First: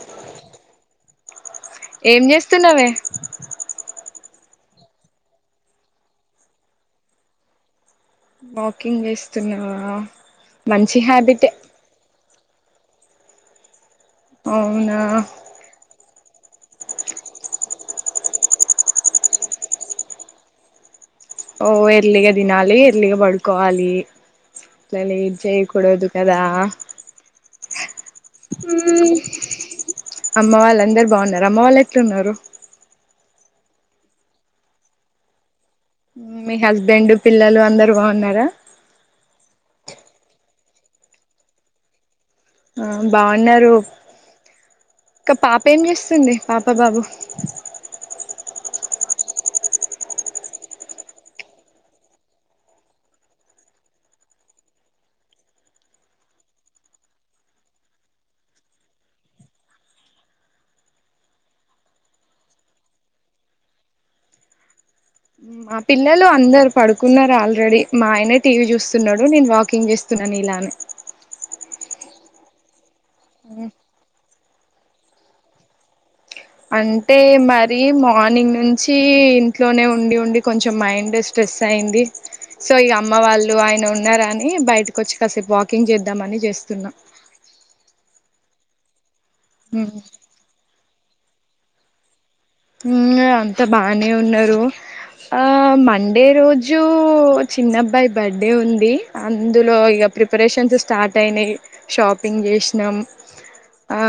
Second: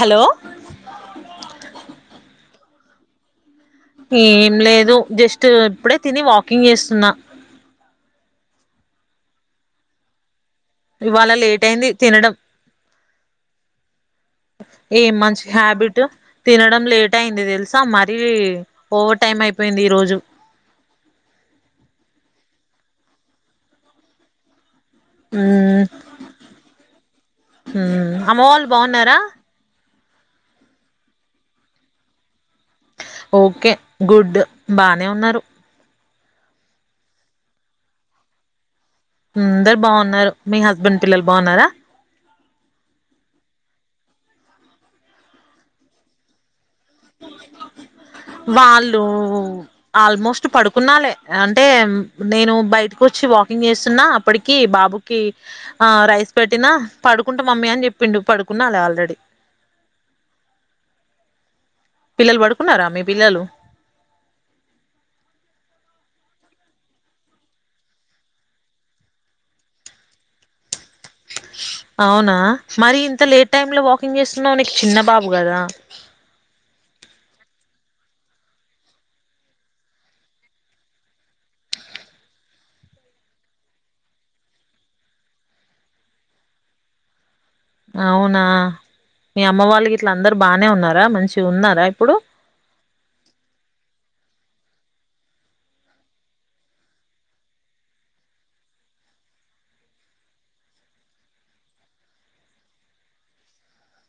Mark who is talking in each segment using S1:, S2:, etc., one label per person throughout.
S1: Hello
S2: ఏం చేస్తున్నావే
S1: ఏం లేదు జస్ట్ ఇప్పుడే తిని వాకింగ్ చేస్తున్నా
S2: వాకింగ్ చేస్తున్నావా మంచి
S1: ఇవాళ
S2: హ్యాబిటే
S1: లేట్ అయింది తినడం
S2: అవునా
S1: ఏ మంచి హ్యాబిటు తినడం లేట్ అయింది తెలుసా మరీ ఓవర్ టైమ్ అయిపోయింది ఈ రోజు
S2: ఓ ఎర్లిగా తినాలి ఎర్లిగ పడుకోవాలి అట్లజ జయి కుడోదు కదా
S1: ఉం అమ్మ వాళ్ళు
S2: మ్మ్.
S1: బాగున్నారా
S2: అమ్మ వాళ్ళ అందరు బాగున్నారు అమ్మ వాళ్ళు ఎట్లున్నారు
S1: ఓకే గుడ్ బానే ఉన్నారు
S2: మీ హస్బెండ్ పిల్లలు అందరు బాగున్నారా
S1: అందరు బాగున్నారు మీ హస్బెండ్ పిల్లలు బాగున్నారా
S2: ఆ బాగున్నారు ఇంకా పాప ఏం చేస్తుంది పాప ప్ప బాబు
S1: ఇడు ఆల్మోస్ట్ పడుకున్నాాలే అంటే నేను బయటకు వచ్చి వాకింగ్ చేస్తున్నా అప్పటికి బాబుకి ఆ రైస్ పెట్టినా పడుకుంటా మమ్మీ అని చెప్పిండు పడుకున్నాలే ఆల్రెడీ పిల్లలు పడుకున్నారా మీ పిల్లలు
S2: మా పిల్లలు అందరు పడుకున్నారు ఆల్రెడీ మా ఆయనే టీవీ చూస్తున్నాడు నేను వాకింగ్ చేస్తున్నా నీలానే
S1: అవునా మరి ఇంత లేట్ టైమ్ లో వాకింగ్ చేస్త న్నికి చిన్న బాబు కదా
S2: అంటే మరి మార్నింగ్ నుంచి ఇంట్లోనే ఉండి ఉండి కొంచెం మైండ్ స్ట్రెస్ అయింది సో ఇక అమ్మ వాళ్ళు ఆయన ఉన్నారని బయటకు వచ్చి కాసేపు వాకింగ్ చేద్దామని చేస్తున్నా
S1: అవునా మీ అమ్మ వాళ్ళకి ఇట్ల అందరూ బాగానే ఉన్నారా మంచి ఉన్నారా ఇప్పుడు
S2: అంత బానే ఉన్నారు ఆ మండే రోజు చిన్నబ్బాయి బర్త్డే ఉంది అందులో ఇక ప్రిపరేషన్స్ స్టార్ట్ అయినాయి షాపింగ్ చేసినాం ఆ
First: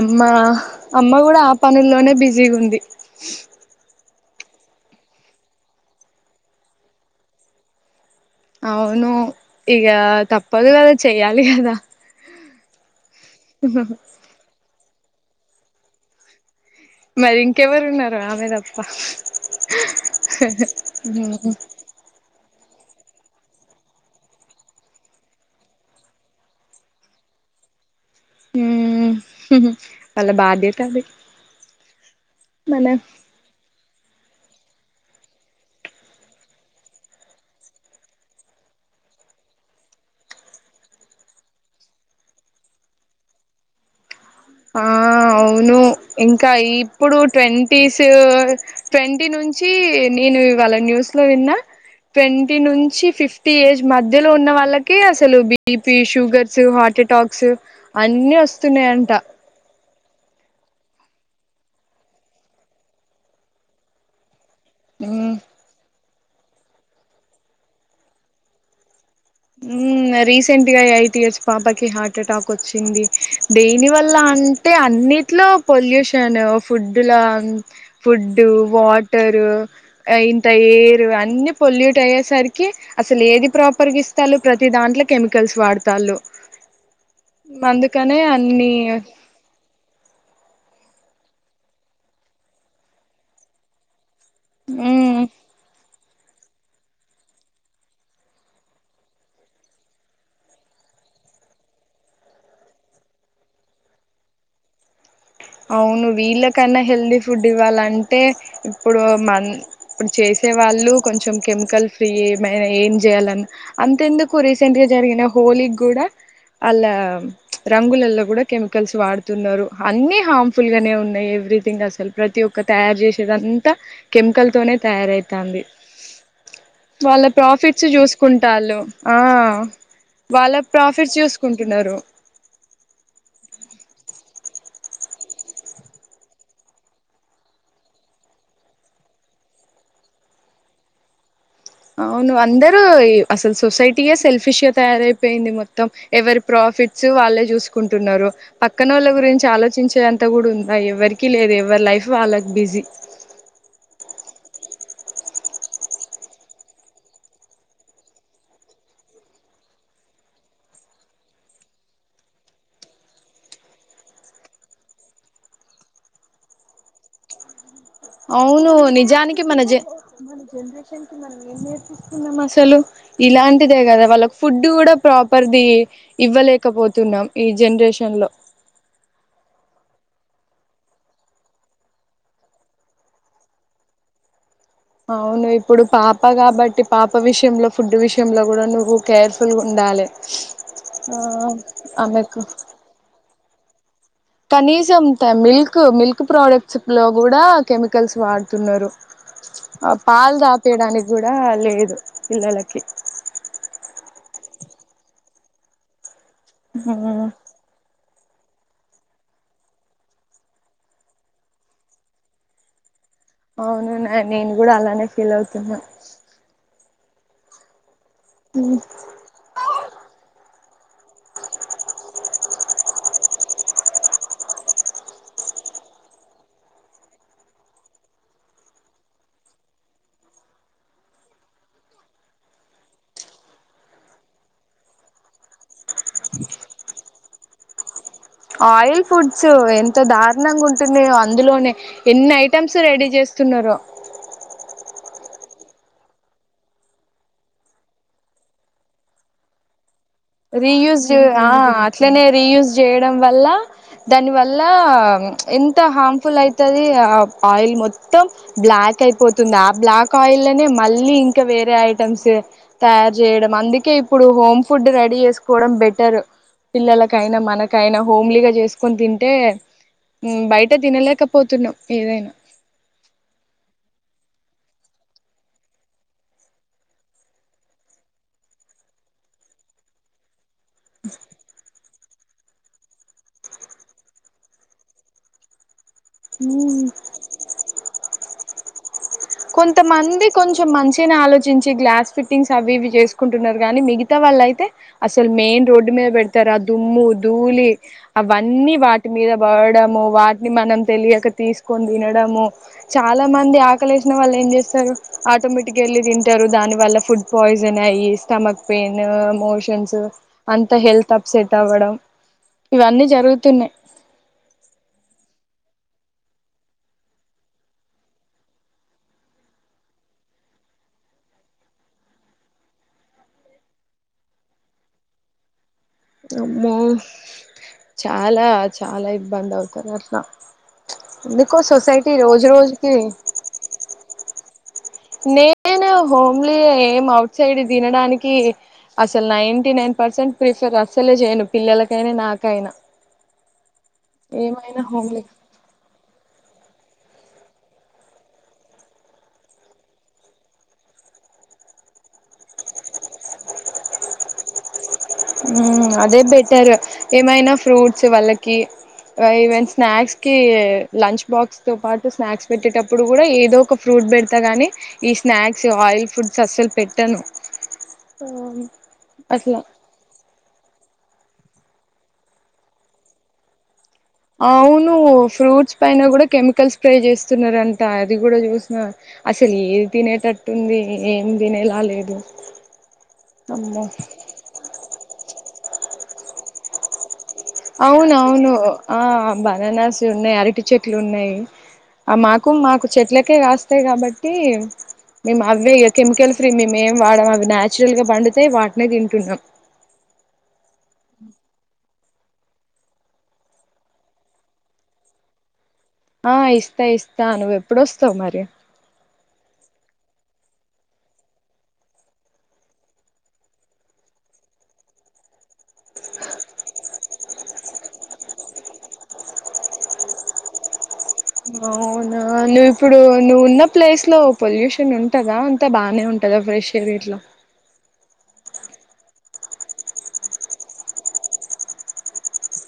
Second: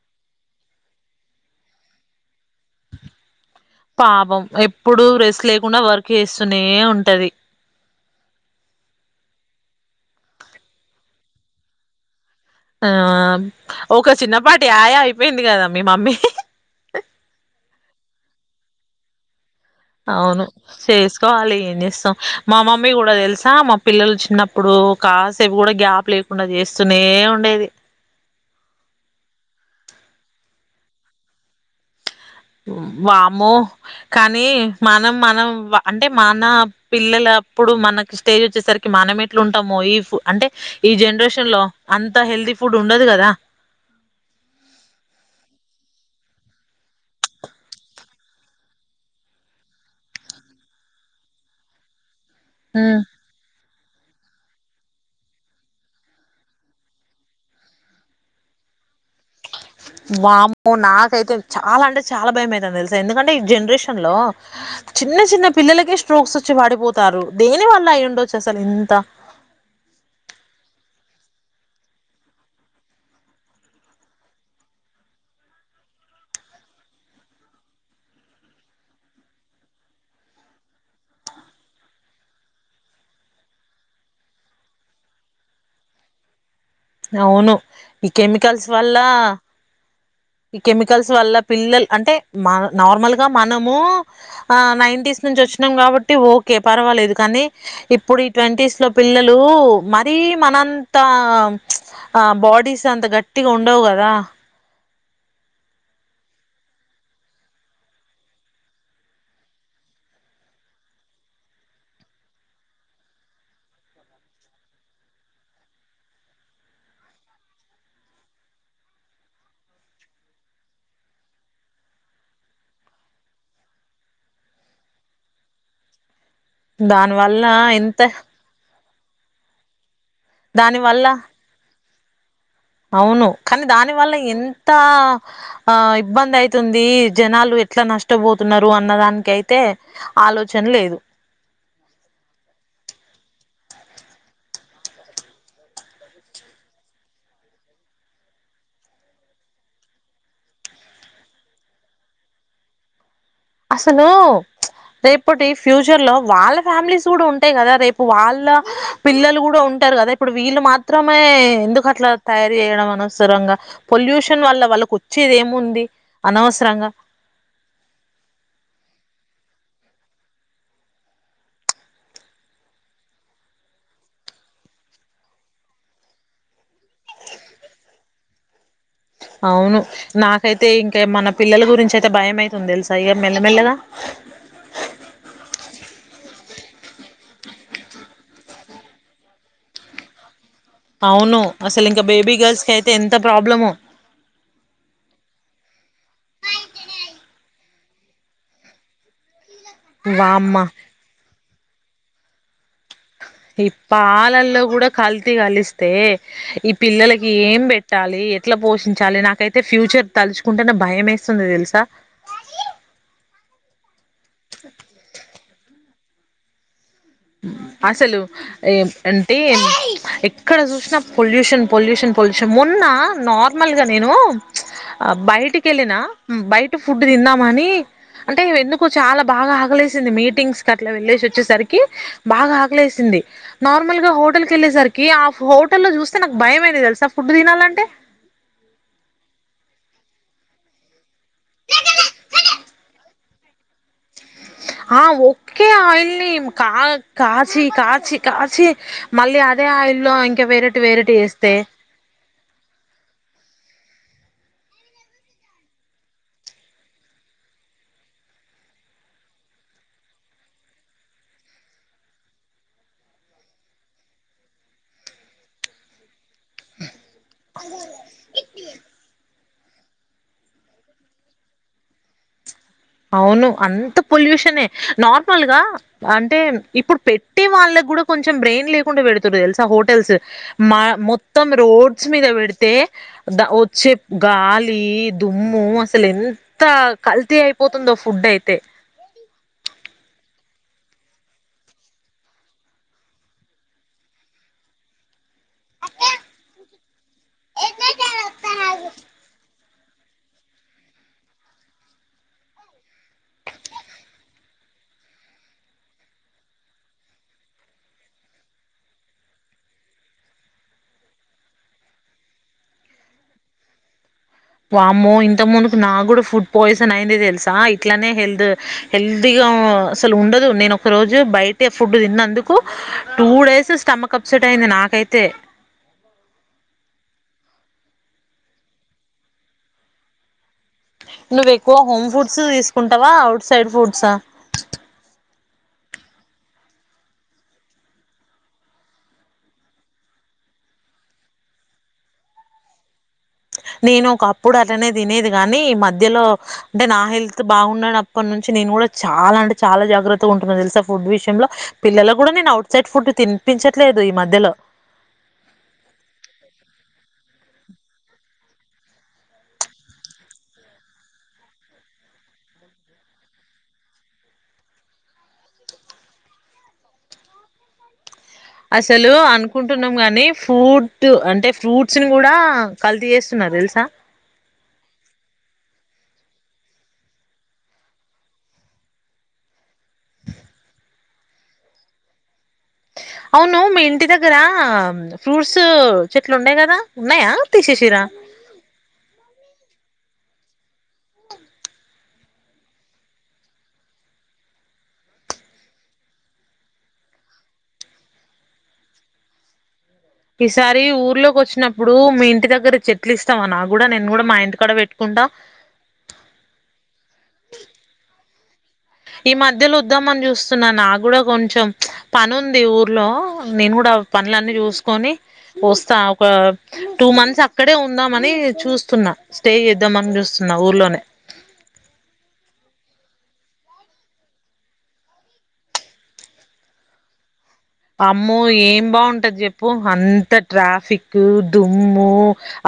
S2: అమ్మ అమ్మ కూడా ఆ పనుల్లోనే బిజీగా ఉంది
S1: పాపం ఎప్పుడు రెస్ట్ లేకుండా వర్క్ చేస్తూనే ఉంటది
S2: అవును ఇక తప్పదు కదా చెయ్యాలి కదా
S1: ఆ ఒక చిన్నపాటి ఆయా అయిపోయింది కదా మీ మమ్మీ
S2: మరి ఇంకెవరు ఉన్నారు ఆమె తప్ప
S1: అవును చేసుకోవాలి ఏం చేస్తాం మా అమ మమ్మీ కూడా తెలుసా మా పిల్లలు చిన్నప్పుడు కాసేపు కూడా గ్యాప్ లేకుండా చేస్తూనే ఉండేది
S2: ఆ వాళ బాధ్యత అది మన
S1: వామో కానీ మనం మనం అంటే మన పిల్లల అప్పుడు మనకి స్టేజ్ వచ్చేసరికి మనం ఎట్లు ఉంటామో అంటే ఈ జనరేషన్ లో అంత హెల్తీ ఫుడ్ ఉండదు కదా
S2: ఆ అవును ఇంకా ఇప్పుడు ట్వంటీస్ ట్వంటీ నుంచి నేను ఇవాళ న్యూస్ లో విన్నా ట్వంటీ
S1: హ్మ్
S2: నుంచి ఫిఫ్టీ ఏజ్ మధ్యలో ఉన్న వాళ్ళకి అసలు బీపి షుగర్స్ హార్ట్ అటాక్స్ అన్ని వస్తున్నాయంట
S1: వామ్మో నాకైతే చాలా అంటే చాలా భయమైతాంది తెలుసా ఎందుకంటే ఈ జనరేషన్ లో చిన్న
S2: ఉమ్
S1: చిన్న పిల్లలకే స్ట్రోక్స్ వచ్చి పడిపోతారు దేని వల్ల అయి ఉండొచ్చు అసలు ఎంత
S2: ఊ రీసెంట్గా ఎయిట్ ఇయర్స్ పాపకి హార్ట్ అటాక్ వచ్చింది దేనివల్ల అంటే అన్నిట్లో పొల్యూషన్ ఫుడ్డుల ఫుడ్డు వాటరు ఇంత ఎయిర్ అన్నిీ పొల్యూట్ అయ్యేసరికి అసలు ఏది ప్రాపర్గా ఇ లు ప్రతి దాంట్లో కెమికల్స్ వాడతాళ్ళు
S1: అవును ఈ
S2: అందుకనే
S1: కెమికల్స్
S2: అన్ని
S1: వల్ల ఈ కెమికల్స్ వల్ల పిల్లలు అంటే మన నార్మల్ గా మనము ఆ
S2: మ్మ్
S1: నైంటీస్ నుంచి వచ్చినాం కాబట్టి ఓకే పర్వాలేదు కానీ ఇప్పుడు ఈ ట్వంటీస్ లో పిల్లలు మరీ మనంతా ఆ బాడీస్ అంత గట్టిగా ఉండవ్ గదా
S2: అవును వీళ్ళకైనా హెల్దీ ఫుడ్ ఇవ్వాలంటే ఇప్పుడు మ ఇప్పుడు చేసే వాళ్ళు కొంచెం కెమికల్ ఫ్రీ ఏమైనా ఏం చేయాలని అంతెందుకు రీసెంట్ గా జరిగిన హోలీకి కూడా వాళ్లా రంగులలో కూడా కెమికల్స్ వాడుతున్నారు అన్నిీ హార్మ్ఫుల్ గానే ఉన్నాయి ఎవ్రీథింగ్ అసలు ప్రతి ఒక్క తయారు చేసేదంతా కెమికల్ తోనే తయారవుతుంది
S1: దాని
S2: వాళ్ళ
S1: వల్ల
S2: ప్రాఫిట్స్
S1: ఎంత
S2: చూసుకుంటాళ్ళు ఆ వాళ్ళ
S1: దాని వల్ల
S2: ప్రాఫిట్ చూసుకుంటున్నారు
S1: అవును కానీ దాని వల్ల ఎంత ఆ ఇబ్బంది అయితుంది జనాలు ఎట్లా నష్టపోతున్నారు అన్నదానికి అయితే ఆలోచన లేదు
S2: అవును అందరూ అసలు సొసైటీగా సెల్ఫిష్ గా తయారైపోయింది మొత్తం ఎవరి ప్రాఫిట్స్ వాళ్ళే చూసుకుంటున్నారు పక్కనోళ్ళ గురించి ఆలోచించే అంత కూడా ఉందా ఎవరికి లేదు ఎవరి లైఫ్ వాళ్ళకి బిజీ
S1: అసలు రేపటి ఫ్యూచర్ లో వాళ్ళ ఫ్యామిలీస్ కూడా ఉంటాయి కదా రేపు వాళ్ళ పిల్లలు కూడా ఉంటారు కదా ఇప్పుడు వీళ్ళు మాత్రమే ఎందుకు అట్లా తయారు చేయడం అనవసరంగా పొల్యూషన్ వల్ల వాళ్ళకు వచ్చేది ఏముంది అనవసరంగా
S2: అవును నిజానికి మన జ మన జనరేషన్ క మనం ఏం నేర్పిస్తున్నాం అసలు ఇలాంటిదే కదా వాళ్ళకి ఫుడ్ కూడా ప్రాపర్ది ఇవ్వలేకపోతున్నాం ఈ జనరేషన్ లో
S1: అవును నాకైతే ఇంకా మన పిల్లల గురించి అయితే భయం అయితుంది తెలుసా ఇక మెల్లమెల్లగా
S2: అవును ఇప్పుడు పాప కాబట్టి పాప విషయంలో ఫుడ్ విషయంలో కూడా నువ్వు కేర్ఫుల్గ ఉండాలి ఆ
S1: అవును అసలు ఇంకా బేబీ
S2: ఆమెకు
S1: గర్ల్స్ కి అయితే ఎంత ప్రాబ్లము
S2: కనీసం మిల్క్ మిల్క్ ప్రోడక్ట్స్ లో కూడా కెమికల్స్ వాడుతున్నారు ఆ పాలు
S1: వామ్మ
S2: తాపేయడానికి కూడా లేదు పిల్లలకి
S1: ఇప్పాలల్లో కూడా కల్త కలిస్తే ఈ పిల్లలకి ఏం పెట్ట ట్టాలి ఎట్లా పోషించాలి నాకైతే ఫ్యూచర్ తలుచుకుంటేనే భయం వేస్తుంది తెలుసా
S2: అవును నేను కూడా అలానే ఫీల్ అవుతున్నా
S1: అ అసలు ఏం అంటే ఎ ఎక్కడ చూసినా పొల్యూషన్ పొల్యూషన్ పొల్యూషన్. మొన్న నార్మల్గా నేను బయటికి వెళ్ళిన బయట ఫుడ్ తిందామని, అంటే ఎందుకు చాలా బాగా ఆకలేసింది. మీటింగ్స్కి అట్లా వెళ్ళేసి వచ్చేసరికి. బాగా ఆకలేసింది. నార్మల్ గా హోటల్ కి వెళ్ళేసరికి, ఆ హోటల్లో చూస్తే నాకు భయమయింది తెలుసా. ఫుడ్ తినాలంటే
S2: ఆయిల్ ఫుడ్స్ ఎంత దారుణంగా ఉంటున్నాయో అందులోనే ఎన్ని ఐటమ్స్ రెడీ చేస్త ఉన్నరో
S1: ఆ ఒకే ఆయిల్ని కా కాచి కాచి కాచి మళ్ళీ అదే ఆయిల్
S2: రీయూజ్ ఆ అట్లనే రీయూజ్ చేయడం వల్ల దాని వల్ల ఎంత హార్మ్ఫుల్ అయితది. ఆ ఆయిల్ మొత్తం బ్లాక్ అయిపోతుంది. ఆ బ్లాక్ ఆయిల్నే మళ్ళీ ఇంకా వేరే ఐటమ్స్ తయారు చేయడం. అందుకే ఇప్పుడు హోమ్ ఫుడ్ రెడీ చేసుకోవడం బెటర్ పిల్లలక్ కై నా మనకైన హోమ్లీగా చేస్త కొని తింటే బయట తినలేకపోతున్నాం ఏదైనా
S1: అవును అంత పొల్యూషనే నార్మల్ గా అంటే, ఇప్పుడు పెట్టే వాళ్ళకి కూడా కొంచెం బ్రెయిన్ లేకుండా పెడుతురు తెలుసా హోటల్స్. మా మొత్తం రోడ్ డ్స్ మీద పెడితే ద వచ్చే గాలి దుమ్ము అసలు ఎంత కలల్తీ అయిపో స్తుందో ఫుడ్ అయితే
S2: కొంతమంది కొంచెం మంచిగానే ఆలోచించి గ్లాస్ ఫిట్టింగ్స్ అవి ఇవి చేసుకుంటున్నారు కానీ, మిగతా వాళ్ళ అయితే అసలు మెయిన్ రోడ్ మీద పెడతారా దుమ్ము, దూ ధూళి అవన్నీ వాటి మీద బ వాటిని మనం తెలియక తీసుకొని తినడము చాలా మంది ఆకలేస్ వాళ్ళు ఏం చేస్తారు ఆటోమేటిక్గా వెళ్ళి తింటారు. దాని వల్ల ఫుడ్ పాయిజన్ అయ్యి, స్టమక్ పెయిన్, మోషన్స్ అంతా హెల్త్ అప్సెట్ అవ్వడం. ఇవన్నీ జరుగుతున్నాయి.
S1: వామ్మో ఇంతకు మునుపు నా కూడా ఫుడ్ పాయిజన్ అయింది తెలుసా ఇట్లానే హెల్త్ హెల్దీగా అసలు ఉండదు. నేను ఒక రోజు బయట ఫుడ్ తిన్నందుకు టూ డేస్ స్టమక్ అప్సెట్ అయింది. నాకైతే
S2: అమ్మో చాలా చాలా ఇబ్బంది అవుతారు అట్లా
S1: నువ్వు
S2: ఎందుకో
S1: ఎక్కువ హోమ్
S2: సొసైటీ
S1: ఫుడ్స్
S2: రోజు రోజుకి
S1: తీసుకుంటావా ఔట్ సైడ్ ఫుడ్స్
S2: నేను హోమ్లీ ఏం అవుట్ సైడ్ తినడానికి, అసలు నైంటీ నైన్ పర్సెంట్ ప్రిఫర్ అసలే చేయను. పిల్లలకైనా నాకైనా.
S1: నేను ఒక అప్పుడు
S2: ఏమైనా
S1: అట్లనే
S2: హోమ్లీ
S1: తినేది కాని ఈ మధ్యలో అంటే నా హెల్త్ బాగుండనప్పటి నుంచి నేను కూడా చాలా అంటే చాలా జాగ్రత్తగా ఉంటున్నాను తెలుసా. ఫుడ్ విషయంలో పిల్లలకు కూడా నేను ఔట్ సైడ్ ఫుడ్ తినిపించట్లేదు. ఈ మధ్యలో
S2: అదే బెటర్ ఏమైనా ఫ్రూట్స్ వాళ్ళకి ఈవెన్ స్నాక్స్కి లంచ్ బాక్స్ తో పాటు స్నాక్స్ పెట్టేటప్పుడు, కూడా ఏదో ఒక ఫ్రూట్ పెడతా కానీ, ఈ స్నాక్స్ ఆయిల్ పు డ్స్ కి అస్సలు పెట్టను.
S1: అసలు
S2: అట్లా
S1: అనుకుంటున్నాం గాని ఫ్రూట్ అంటే ఫ్రూట్స్ ని కూడా కల్తీ చేస్తున్నారు తెలుసా
S2: అవును ఫ్రూట్స్ పైన కూడా కెమికల్ స్ప్రే చేస్తున్నారంట అది కూడా చూసిన అసలు ఏ తినేటట్టుంది. ఏం తినేలా లేదు.
S1: అవును మీ
S2: అమ్మో
S1: ఇంటి దగ్గర ఫ్రూట్స్ చెట్లు ఉన్నాయి కదా ఉన్నాయా తీసేసిరా
S2: అవున అవును ఆ అబ్బాన నా ఉయి అరటి చెట్లు ఉన్నాయి మాకు మాకు చెట్లకే కాస్తాయి కాబట్టి మేము అవే ఇ కెమికల్ ఫ్రీ మే ఏం వాడ అవి నచురల్గా పండిత వాటినే తింటున్నాం
S1: ఈసారి ఊర్లోకి వచ్చినప్పుడు ఇప్పుడు మీ ఇంటి దగ్గర చెట్లు ఇస్తాంని నా కూడా నేను కూడా మా ఇంటి కడ పెట్టుకుంటా
S2: ఆ ఇస్తా ఇస్తా నువ్వు ఎప్పుడుొస్తావు మరి
S1: ఈ మధ్యలో వద్దాం అని చూస్తున్నా నా కూడా కొంచెం పను ఉంది ఊర్లో నేను కూడా పనులన్నీ చూసుకొని వస్తా ఒక టూ మంత్స్ అక్కడే ఉందాంమని చూస్తున్నా స్టే చేద్దామ అని చూస్తున్నా ఊర్లోనే
S2: అవునా నువ్వు ఇప్పుడు నువ్వు ఉన్న ప్లేస్ లో పొల్యూషన్ ఉంటదా అంతా బానే ఉంటదా ఫ్రెష్ ఎయిర్ ఇీట్లో
S1: అమ్మో ఏం బాగుంటది చెప్పు అంత ట్రాఫిక్ దుమ్ము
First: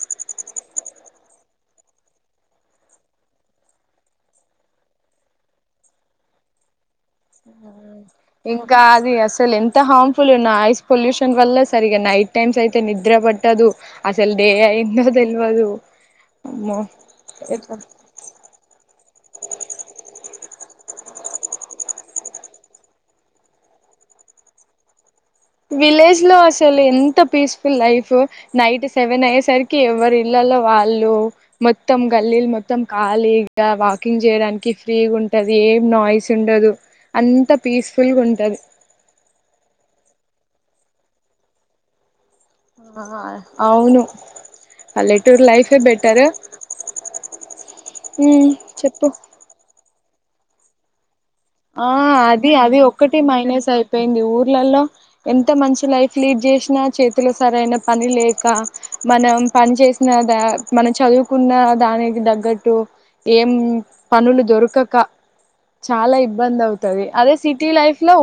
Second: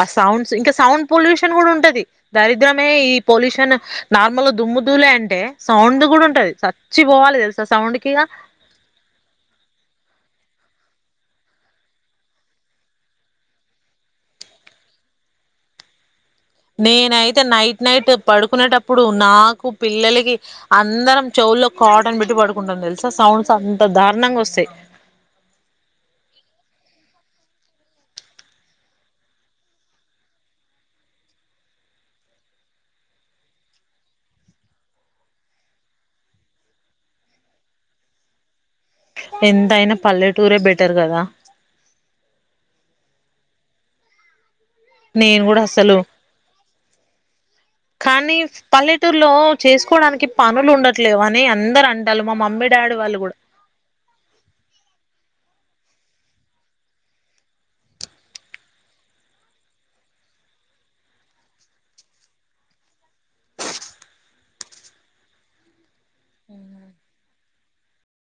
S1: ఆ సౌండ్స్ ఇంకా సౌండ్ పొల్యూషన్ కూడా ఉంటది దరిద్రమే ఈ పొల్యూషన్ నార్మల్ దుమ్ము దూలే అంటే సౌండ్ కూడా ఉంటది సచ్చి పోవాలి తెలుస ఆ సౌండ్ కి ఇగ
S2: ఇంకా అది అసలు ఎంత హాం నాయిస్ పొల్యూషన్ వల్ల సరిగా నైట్ టైమ్స్ అయితే నిద్ర పట్టదు అసలు డే అయిందో తెలియదు
S1: నేనైతే నైట్ నైట్ పడుకునేటప్పుడు నాకు పిల్లలకి అందరం చెౌవుల్లో కాటన్ పెట్టి పడుకుంటాం తెలుసా సౌండ్స్ అంత దారుణంగా వస్తాయి
S2: విలేజ్ లో అసలు ఎంత పీస్ఫుల్ లైఫ్ నైట్ సెవెన్ అయ్యే సరికి ఎవరి ఇళ్లలో వాళ్ళు మొత్తం గల్లీలు మొత్తం ఖాళీగా వాకింగ్ చేయడానికి ఫ్రీగా ఉంటుది ఏం నాయిస్ ఉండదు అంత పీస్ఫుల్గా ఉంటుంది
S1: ఎంతయినా పల్లెటూరే బెటర్ కదా
S2: ఆ అవును
S1: నేను
S2: పల్లెటూరు
S1: కూడా
S2: లైఫే
S1: అసలు
S2: బెటర్
S1: కానీ
S2: చెప్పు
S1: పల్లెటూరులో చేసుకోవడానికి పనులు ఉండట్లే వా
S2: ఆ అది అది ఒక్కటి మైనస్ అయిపోయింది ఊర్లలో ఎంత మంచి లైఫ్ లీడ్ చేసిన చేతిలో సరైన పని లేక మనం పని చేసిన మనం చదువుకున్న దానికి తగ్గట్టు ఏం పనులు దొరకక చాలా బంద అవుతుది అదే సిట్ ైఫ వ